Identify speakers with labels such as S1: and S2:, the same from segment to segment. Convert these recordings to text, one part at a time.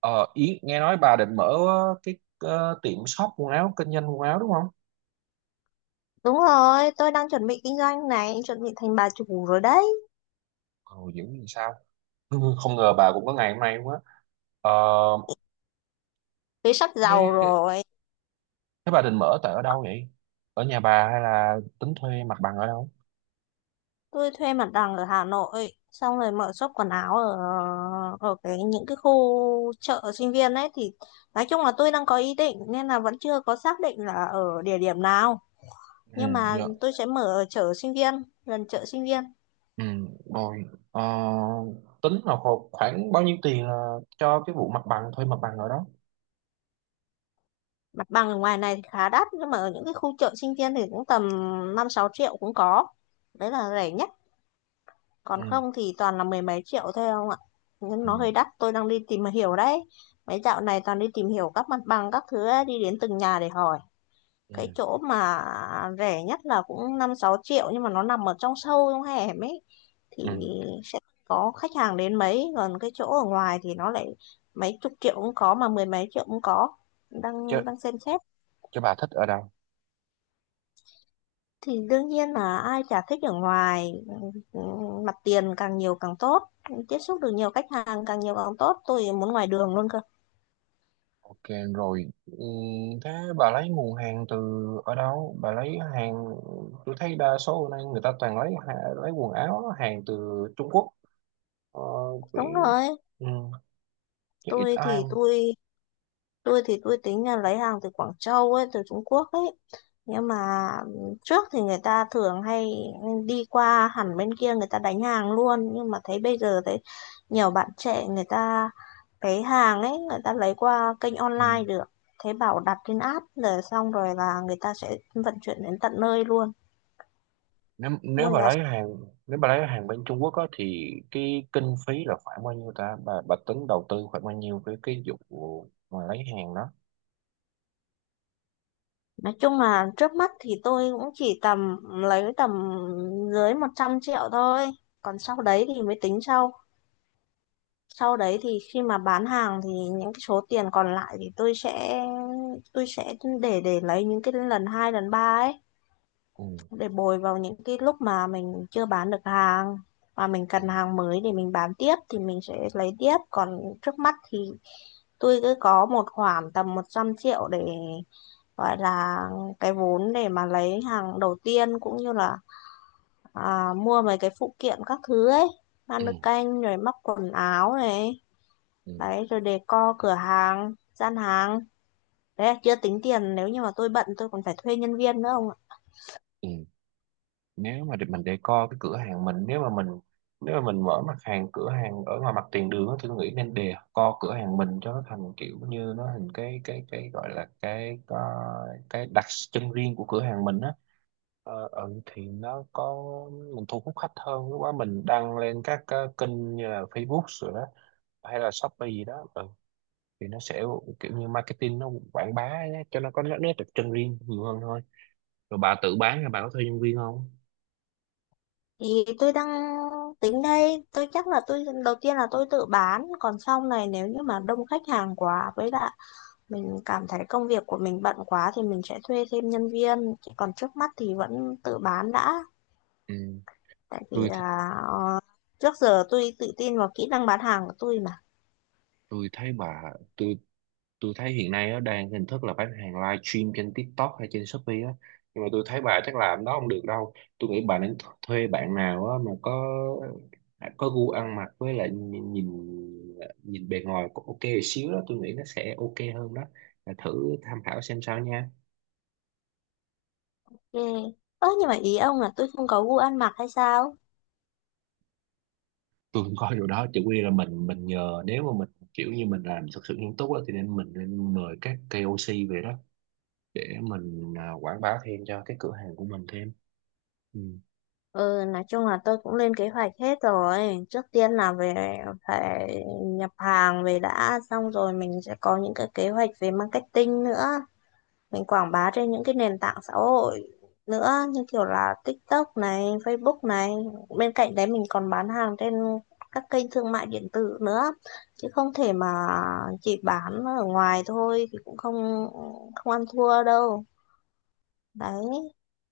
S1: Ờ, Yến nghe nói bà định mở tiệm shop quần áo kinh doanh quần áo đúng không?
S2: Đúng rồi, tôi đang chuẩn bị kinh doanh này, chuẩn bị thành bà chủ rồi đấy.
S1: Ồ dữ gì sao? Không ngờ bà cũng có ngày hôm nay luôn á. Ờ,
S2: Thế sắp giàu
S1: thế,
S2: rồi.
S1: thế bà định mở tại ở đâu vậy? Ở nhà bà hay là tính thuê mặt bằng ở đâu?
S2: Tôi thuê mặt bằng ở Hà Nội, xong rồi mở shop quần áo ở ở những cái khu chợ sinh viên ấy thì nói chung là tôi đang có ý định nên là vẫn chưa có xác định là ở địa điểm nào,
S1: Ừ,
S2: nhưng mà
S1: dạ.
S2: tôi sẽ mở ở chợ sinh viên, gần chợ sinh viên.
S1: Ừ, rồi. Ờ, tính là khoảng bao nhiêu tiền là cho cái vụ mặt bằng thuê mặt bằng ở đó?
S2: Mặt bằng ở ngoài này thì khá đắt nhưng mà ở những cái khu chợ sinh viên thì cũng tầm 5-6 triệu cũng có. Đấy là rẻ nhất.
S1: Ừ,
S2: Còn không thì toàn là mười mấy triệu thôi không ạ, nhưng
S1: ừ,
S2: nó hơi đắt. Tôi đang đi tìm hiểu đấy, mấy dạo này toàn đi tìm hiểu các mặt bằng các thứ ấy, đi đến từng nhà để hỏi cái
S1: ừ,
S2: chỗ mà rẻ nhất là cũng 5-6 triệu, nhưng mà nó nằm ở trong sâu trong hẻm ấy thì
S1: ừ.
S2: sẽ có khách hàng đến mấy, còn cái chỗ ở ngoài thì nó lại mấy chục triệu cũng có mà mười mấy triệu cũng có,
S1: Chứ,
S2: đang đang xem xét.
S1: chứ bà thích ở đâu?
S2: Thì đương nhiên là ai chả thích ở ngoài, ừ, mặt tiền càng nhiều càng tốt, tiếp xúc được nhiều khách hàng càng nhiều càng tốt, tôi muốn ngoài đường luôn cơ.
S1: Ok rồi. Ừ, thế bà lấy nguồn hàng từ ở đâu? Bà lấy hàng tôi thấy đa số hôm nay người ta toàn lấy lấy quần áo hàng từ Trung Quốc. Ờ,
S2: Đúng
S1: vì-
S2: rồi.
S1: ừ, chứ ít
S2: tôi
S1: ai.
S2: thì tôi tôi thì tôi tính là lấy hàng từ Quảng Châu ấy, từ Trung Quốc ấy, nhưng mà trước thì người ta thường hay đi qua hẳn bên kia người ta đánh hàng luôn, nhưng mà thấy bây giờ thấy nhiều bạn trẻ người ta cái hàng ấy người ta lấy qua kênh
S1: Ừ.
S2: online được, thế bảo đặt trên app rồi xong rồi là người ta sẽ vận chuyển đến tận nơi luôn,
S1: Nếu nếu
S2: mua
S1: bà
S2: giá.
S1: lấy hàng nếu bà lấy hàng bên Trung Quốc á, thì cái kinh phí là khoảng bao nhiêu ta? Bà tính đầu tư khoảng bao nhiêu cái vụ mà lấy hàng đó?
S2: Nói chung là trước mắt thì tôi cũng chỉ tầm lấy tầm dưới 100 triệu thôi, còn sau đấy thì mới tính sau. Sau đấy thì khi mà bán hàng thì những cái số tiền còn lại thì tôi sẽ để lấy những cái lần hai lần ba ấy
S1: Ừ.
S2: để bồi vào những cái lúc mà mình chưa bán được hàng và mình
S1: Ừ.
S2: cần hàng mới để mình bán tiếp thì mình sẽ lấy tiếp, còn trước mắt thì tôi cứ có một khoản tầm 100 triệu để gọi là cái vốn để mà lấy hàng đầu tiên cũng như là mua mấy cái phụ kiện các thứ ấy, ban
S1: Ừ.
S2: nước canh rồi móc quần áo này,
S1: Ừ.
S2: đấy rồi decor cửa hàng, gian hàng, đấy chưa tính tiền. Nếu như mà tôi bận tôi còn phải thuê nhân viên nữa ông ạ.
S1: Ừ. Nếu mà mình decor cái cửa hàng mình, nếu mà mình nếu mà mình mở mặt hàng cửa hàng ở ngoài mặt tiền đường á, thì tôi nghĩ nên decor cửa hàng mình cho nó thành kiểu như nó thành cái gọi là cái đặc trưng riêng của cửa hàng mình á. Thì nó có mình thu hút khách hơn, lúc đó mình đăng lên các kênh như là Facebook rồi đó hay là Shopee gì đó, ừ. Thì nó sẽ kiểu như marketing nó quảng bá ấy, cho nó có nét nét đặc trưng riêng nhiều hơn thôi. Rồi bà tự bán hay bà có thuê nhân viên không?
S2: Thì tôi đang tính đây, tôi chắc là tôi đầu tiên là tôi tự bán, còn sau này nếu như mà đông khách hàng quá với lại mình cảm thấy công việc của mình bận quá thì mình sẽ thuê thêm nhân viên. Chứ còn trước mắt thì vẫn tự bán đã,
S1: Ừ.
S2: tại vì
S1: tôi
S2: là trước giờ tôi tự tin vào kỹ năng bán hàng của tôi mà.
S1: tôi thấy mà tôi tôi thấy hiện nay nó đang hình thức là bán hàng live stream trên TikTok hay trên Shopee á, nhưng mà tôi thấy bà chắc làm đó không được đâu. Tôi nghĩ bà nên thuê bạn nào á mà có gu ăn mặc, với lại nhìn nhìn, nhìn bề ngoài cũng ok một xíu đó, tôi nghĩ nó sẽ ok hơn đó. Bà thử tham khảo xem sao nha.
S2: Yeah. Ơ nhưng mà ý ông là tôi không có gu ăn mặc hay sao?
S1: Tôi cũng coi điều đó chỉ quy là mình nhờ, nếu mà mình kiểu như mình làm thật sự nghiêm túc á, thì nên mình nên mời các KOC về đó để mình quảng bá thêm cho cái cửa hàng của mình thêm. Ừ.
S2: Ừ, nói chung là tôi cũng lên kế hoạch hết rồi. Trước tiên là về phải nhập hàng về đã, xong rồi mình sẽ có những cái kế hoạch về marketing nữa. Mình quảng bá trên những cái nền tảng xã hội nữa, như kiểu là TikTok này, Facebook này. Bên cạnh đấy mình còn bán hàng trên các kênh thương mại điện tử nữa. Chứ không thể mà chỉ bán ở ngoài thôi thì cũng không không ăn thua đâu. Đấy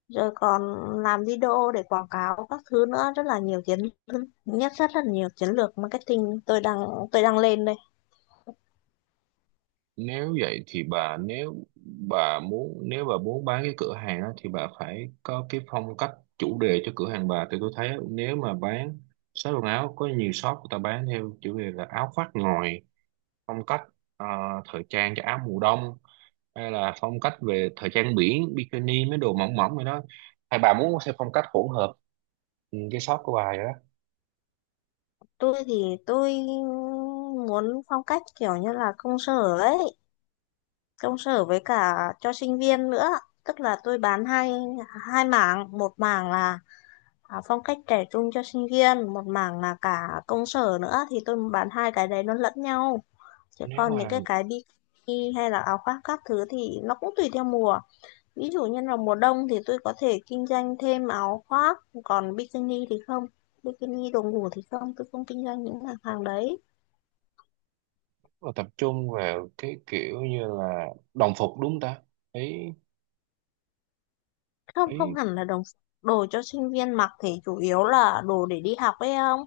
S2: rồi còn làm video để quảng cáo các thứ nữa, rất là nhiều chiến nhất, rất là nhiều chiến lược marketing tôi đang lên đây.
S1: Nếu vậy thì bà, nếu bà muốn bán cái cửa hàng á, thì bà phải có cái phong cách chủ đề cho cửa hàng bà. Thì tôi thấy nếu mà bán shop quần áo, có nhiều shop người ta bán theo chủ đề là áo khoác ngồi phong cách, à, thời trang cho áo mùa đông, hay là phong cách về thời trang biển bikini mấy đồ mỏng mỏng rồi đó, hay bà muốn theo phong cách hỗn hợp ừ, cái shop của bà vậy đó.
S2: Tôi thì tôi muốn phong cách kiểu như là công sở ấy, công sở với cả cho sinh viên nữa, tức là tôi bán hai hai mảng. Một mảng là phong cách trẻ trung cho sinh viên, một mảng là cả công sở nữa, thì tôi bán hai cái đấy nó lẫn nhau. Chứ
S1: Nếu
S2: còn
S1: mà
S2: những
S1: là
S2: cái bikini hay là áo khoác các thứ thì nó cũng tùy theo mùa. Ví dụ như là mùa đông thì tôi có thể kinh doanh thêm áo khoác, còn bikini thì không. Bikini đồ ngủ thì không, tôi không kinh doanh những mặt hàng đấy.
S1: mà tập trung vào cái kiểu như là đồng phục đúng không ta? Thấy
S2: Không,
S1: thấy
S2: không hẳn là đồ đồ cho sinh viên mặc thì chủ yếu là đồ để đi học ấy không?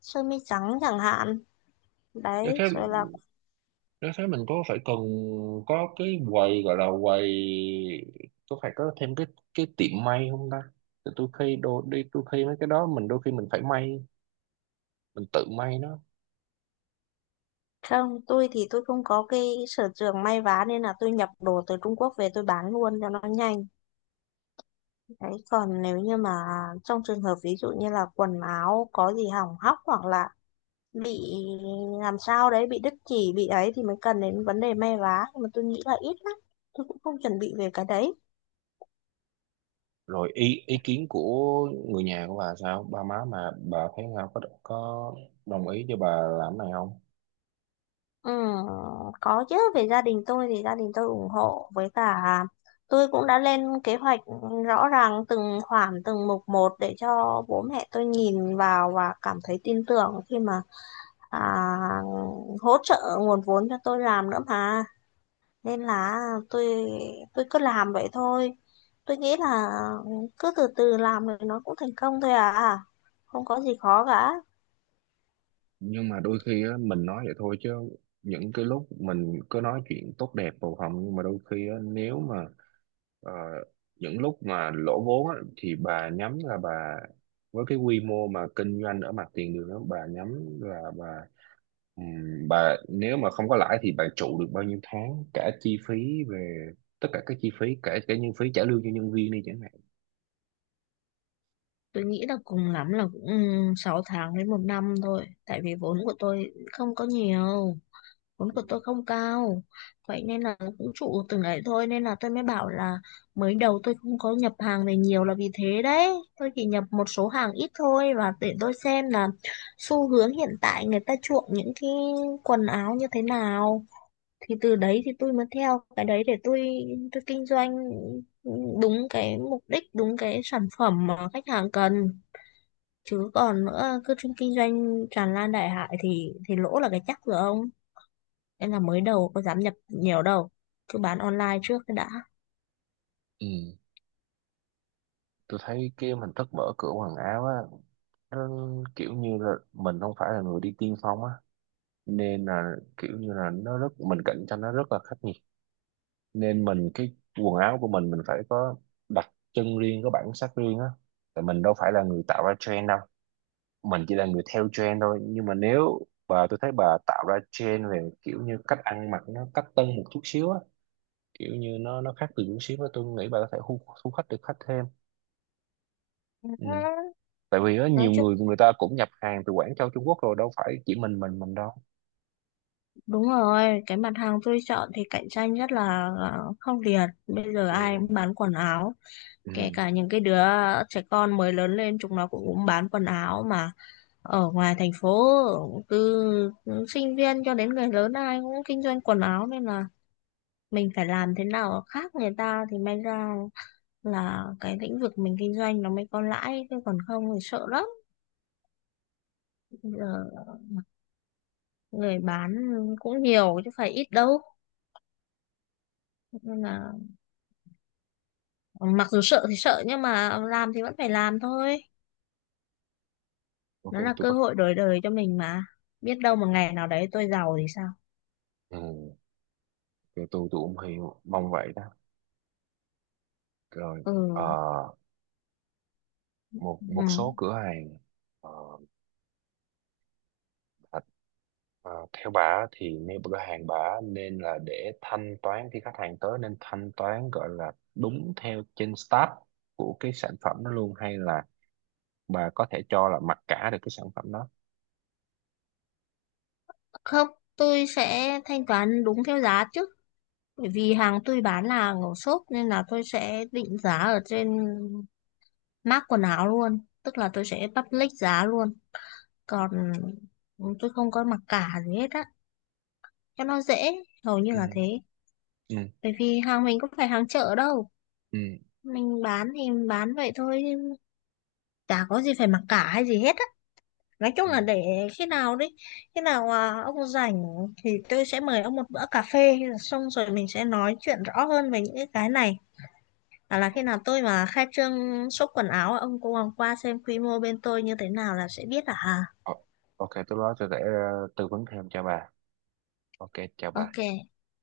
S2: Sơ mi trắng chẳng hạn. Đấy,
S1: nếu thế
S2: rồi là
S1: nếu thế mình có phải cần có cái quầy gọi là quầy, có phải có thêm cái tiệm may không ta? Thì tôi khi đôi đi tôi khi mấy cái đó mình đôi khi mình phải may, mình tự may nó.
S2: không, tôi thì tôi không có cái sở trường may vá nên là tôi nhập đồ từ Trung Quốc về tôi bán luôn cho nó nhanh. Đấy, còn nếu như mà trong trường hợp ví dụ như là quần áo có gì hỏng hóc hoặc là bị làm sao đấy, bị đứt chỉ bị ấy thì mới cần đến vấn đề may vá, nhưng mà tôi nghĩ là ít lắm, tôi cũng không chuẩn bị về cái đấy.
S1: Rồi ý ý kiến của người nhà của bà sao, ba má mà bà thấy sao, có đồng ý cho bà làm cái này không?
S2: Ừ, có chứ, về gia đình tôi thì gia đình tôi ủng hộ, với cả tôi cũng đã lên kế hoạch rõ ràng từng khoản từng mục một để cho bố mẹ tôi nhìn vào và cảm thấy tin tưởng khi mà à, hỗ trợ nguồn vốn cho tôi làm nữa mà, nên là tôi tôi cứ làm vậy thôi, tôi nghĩ là cứ từ từ làm rồi nó cũng thành công thôi à, không có gì khó cả.
S1: Nhưng mà đôi khi á, mình nói vậy thôi chứ những cái lúc mình cứ nói chuyện tốt đẹp bầu hồng, nhưng mà đôi khi á, nếu mà ờ, những lúc mà lỗ vốn á, thì bà nhắm là bà với cái quy mô mà kinh doanh ở mặt tiền đường á, bà nhắm là bà nếu mà không có lãi thì bà trụ được bao nhiêu tháng cả chi phí về tất cả các chi phí cả cả nhân phí trả lương cho nhân viên đi chẳng hạn.
S2: Tôi nghĩ là cùng lắm là cũng 6 tháng đến một năm thôi, tại vì vốn của tôi không có nhiều. Vốn của tôi không cao, vậy nên là cũng trụ từng ấy thôi, nên là tôi mới bảo là mới đầu tôi không có nhập hàng về nhiều là vì thế đấy. Tôi chỉ nhập một số hàng ít thôi và để tôi xem là xu hướng hiện tại người ta chuộng những cái quần áo như thế nào, thì từ đấy thì tôi mới theo cái đấy để tôi kinh doanh đúng cái mục đích, đúng cái sản phẩm mà khách hàng cần. Chứ còn nữa cứ kinh doanh tràn lan đại hải thì lỗ là cái chắc rồi ông. Nên là mới đầu có dám nhập nhiều đâu, cứ bán online trước cái đã.
S1: Ừ. Tôi thấy cái hình thức mở cửa quần áo á, nó kiểu như là mình không phải là người đi tiên phong á, nên là kiểu như là nó rất mình cạnh tranh nó rất là khắc nghiệt, nên mình cái quần áo của mình phải có đặc trưng riêng, có bản sắc riêng á, tại mình đâu phải là người tạo ra trend đâu, mình chỉ là người theo trend thôi. Nhưng mà nếu bà tôi thấy bà tạo ra trend về kiểu như cách ăn mặc nó cách tân một chút xíu á, kiểu như nó khác từ chút xíu á, tôi nghĩ bà có thể thu thu khách được khách thêm. Ừ. Tại vì á
S2: Nói
S1: nhiều
S2: chung
S1: người người ta cũng nhập hàng từ Quảng Châu Trung Quốc, rồi đâu phải chỉ mình đâu.
S2: đúng rồi, cái mặt hàng tôi chọn thì cạnh tranh rất là khốc liệt. Bây giờ ai
S1: Ừ.
S2: cũng bán quần áo, kể
S1: Ừ.
S2: cả những cái đứa trẻ con mới lớn lên chúng nó cũng bán quần áo mà. Ở ngoài thành phố, từ sinh viên cho đến người lớn ai cũng kinh doanh quần áo, nên là mình phải làm thế nào khác người ta thì may ra là cái lĩnh vực mình kinh doanh nó mới có lãi, chứ còn không thì sợ lắm. Giờ người bán cũng nhiều chứ phải ít đâu, nên là mặc dù sợ thì sợ nhưng mà làm thì vẫn phải làm thôi,
S1: Ok
S2: nó là
S1: tôi
S2: cơ
S1: bắt
S2: hội đổi đời cho mình mà, biết đâu một ngày nào đấy tôi giàu thì sao.
S1: ừ. Rồi tôi cũng hiểu mong vậy đó. Rồi, ờ,
S2: Ừ,
S1: một một
S2: ừ.
S1: số cửa hàng ờ, bà- theo bà á thì nếu cửa hàng bà á nên là để thanh toán khi khách hàng tới nên thanh toán gọi là đúng theo trên start của cái sản phẩm đó luôn, hay là bà có thể cho là mặc cả được cái sản phẩm đó?
S2: Không, tôi sẽ thanh toán đúng theo giá chứ, bởi vì hàng tôi bán là hàng ở shop nên là tôi sẽ định giá ở trên mác quần áo luôn, tức là tôi sẽ public giá luôn. Còn tôi không có mặc cả gì hết á, cho nó dễ, hầu như
S1: Ừ,
S2: là thế.
S1: ừ,
S2: Bởi vì hàng mình cũng phải hàng chợ đâu,
S1: ừ,
S2: mình bán thì bán vậy thôi, chả có gì phải mặc cả hay gì hết á. Nói chung
S1: ừ.
S2: là để khi nào đấy, khi nào ông rảnh thì tôi sẽ mời ông một bữa cà phê, xong rồi mình sẽ nói chuyện rõ hơn về những cái này, hoặc là khi nào tôi mà khai trương shop quần áo ông cũng qua xem quy mô bên tôi như thế nào là sẽ biết à.
S1: Ờ, ok tôi đó sẽ để tư vấn thêm cho bà. Ok, chào bà.
S2: Ok.